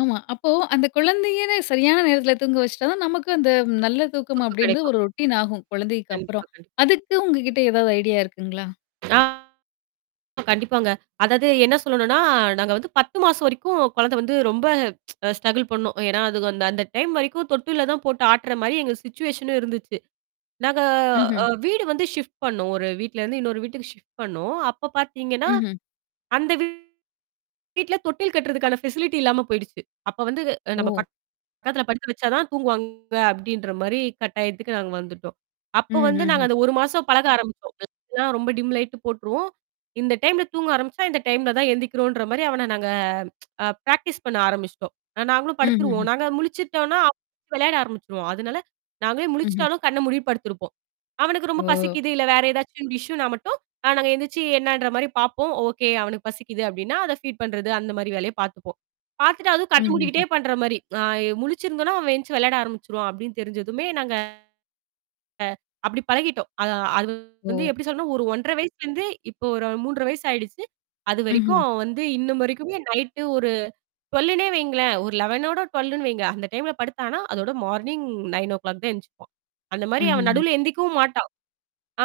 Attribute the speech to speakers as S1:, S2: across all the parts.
S1: ஆமா. அப்போ அந்தக் குழந்தையேவே சரியான நேரத்துல தூங்க வச்சுட்டா தான், நமக்கு அந்த 'நல்ல தூக்கம்'
S2: தூக்கம்
S1: அப்படீன்ற
S2: கெடைக்கும்.
S1: ஒரு ரொட்டீன் ஆகும்,
S2: கண்டிப்பா,
S1: குழந்தைக்கப்பறம்.
S2: கண்டிப்
S1: அதுக்கு உங்ககிட்ட ஏதாவது ஐடியா இருக்குங்களா?
S2: ஆ கண்டிப்பாங்க. அதாவது என்ன சொல்லணும்ன்னா, நாங்க வந்து 10 மாசம் வரைக்கும் குழந்தை வந்து ரொம்ப அ ஸ்ட்ரக்குல் பண்ணோம். ஏன்னா அது அந்த அந்த டைம் வரைக்கும் தொட்டில்ல தான் போட்டு ஆட்டுற மாரி எங்க சிட்சுவேஷனும் இருந்துச்சு. நாங்க அ
S1: ம்ஹ்ம்.
S2: வீடு வந்து ஷிப்ட் பண்ணோம். ஒரு வீட்டுலருந்து இன்னொரு வீட்டுக்கு ஷிப்ட் பண்ணோம். அப்பப் பாத்தீங்கன்னா,
S1: ம்ஹ்ம்.
S2: அந்த வீட்டுல தொட்டில் கட்டுறதுக்கான ஃபெசிலிட்டி இல்லாம போயிடுச்சு. அப்ப வந்து, "நம்ப
S1: ஓ.
S2: பக்கத்துல படுக்க வச்சா தான் தூங்குவாங்க." அப்படீன்ற மாரி கட்டாயத்துக்கு நாங்க வந்துட்டோம். அப்ப
S1: ம்.
S2: வந்து நாங்க
S1: ம்ஹ்ம்.
S2: அந்த 1 மாசம் பழக ஆரம்பிச்சோம், லைட்லாம் ரொம்ப டிம் லைட்டு போட்டுருவோம். இந்த டைம்ல தூங்க ஆரம்பிச்சா, இந்த டைம்ல தான் எந்திக்கிறோம்ன்ற மாரி அவன நாங்க அ பிராக்டிஸ் பண்ண ஆரம்பிச்சுட்டோம். நாங்களும் படுத்துருவோம்.
S1: ம்ஹ்ஹ்ம்.
S2: நாங்க முழிச்சிட்டோம்ன்னா அவன் வெளையாட ஆரம்பிச்சிருவான். அதுனால நாங்களே
S1: ம்ஹ்ம்.
S2: முழிச்சிட்டாலும் கண்ணை மூடிட்டு படுத்திருப்போம். அவனுக்கு ரொம்ப
S1: ஓ.
S2: பசிக்குது, இல்ல வேற எதாச்சும் இஷ்யுன்னா மட்டும், நா நாங்க எந்திச்சு என்னன்ற மாரி பார்ப்போம். "ஓகே, அவனுக்குப் பசிக்குது" அப்படீன்னா, அத ஃபீட் பண்றது அந்த மாரி வேலைய பாத்துப்போம். பாத்துட்டு அதுவும் கண்ணை மூடிக்கிட்டே
S1: ம்ஹ்ஹ்ம்.
S2: பண்ற மாரி. நா இ முழிச்சிருந்தோம்ன்னா, "அவன் எந்திச்சு விளையாட ஆரம்பிச்சிருவான்." அப்படின்னு தெரிஞ்சதுமே நாங்க அப்படி பழகிட்டோம். அது அது வந்து
S1: ஓ.
S2: எப்படி சொல்றதுன்னா ஒரு 1 1/2 வயசுலேருந்து இப்போ ஒரு 3 1/2 வயசு ஆயிடுச்சு. அதுவரைக்கும்
S1: ம்ஹ்ம்.
S2: அவன் வந்து இன்னும் வரைக்குமே, நைட்டு ஒரு 12ன்னே வைங்களேன். ஒரு 11, 12ன்னு வைங்க. அந்த டைம்ல படுத்தான்னா, அதோட மார்னிங் 9ஓ கிளாக் தான் எந்திச்சுப்பான். அந்த மாரி அவன்
S1: ம்ஹ்ஹ்ம்.
S2: நடுவுல எந்திக்கவும் மாட்டான்.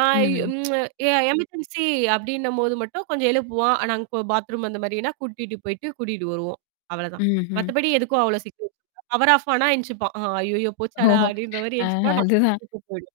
S2: ஆ
S1: ம்ஹ்ம்.
S2: இம் எ எமர்ஜென்ஸி அப்படின்னபோது மட்டும் கொஞ்சம் எழுப்புவான். ஆனா அங் கொ பாத்ரூம் அந்த மாதிரின்னா கூட்டிட்டு போயிட்டு, கூட்டிட்டு வருவோம், அவ்வளதான்.
S1: ம். ஹ்ம்.
S2: மத்தபடி எதுக்கும் அவ்வளவு [unintelligible] பவர் ஆஃப் ஆனா எந்திச்சுப்பான். "அ அய்யய்யோ போச்சாடா!"
S1: ஹோஹோ.
S2: அப்படீன்ற மாரி
S1: ஆஹா,
S2: எந்திச்சுப்பான். நாங்க
S1: அது தான்.
S2: கூட்டிட்டு போயிடுவோம்.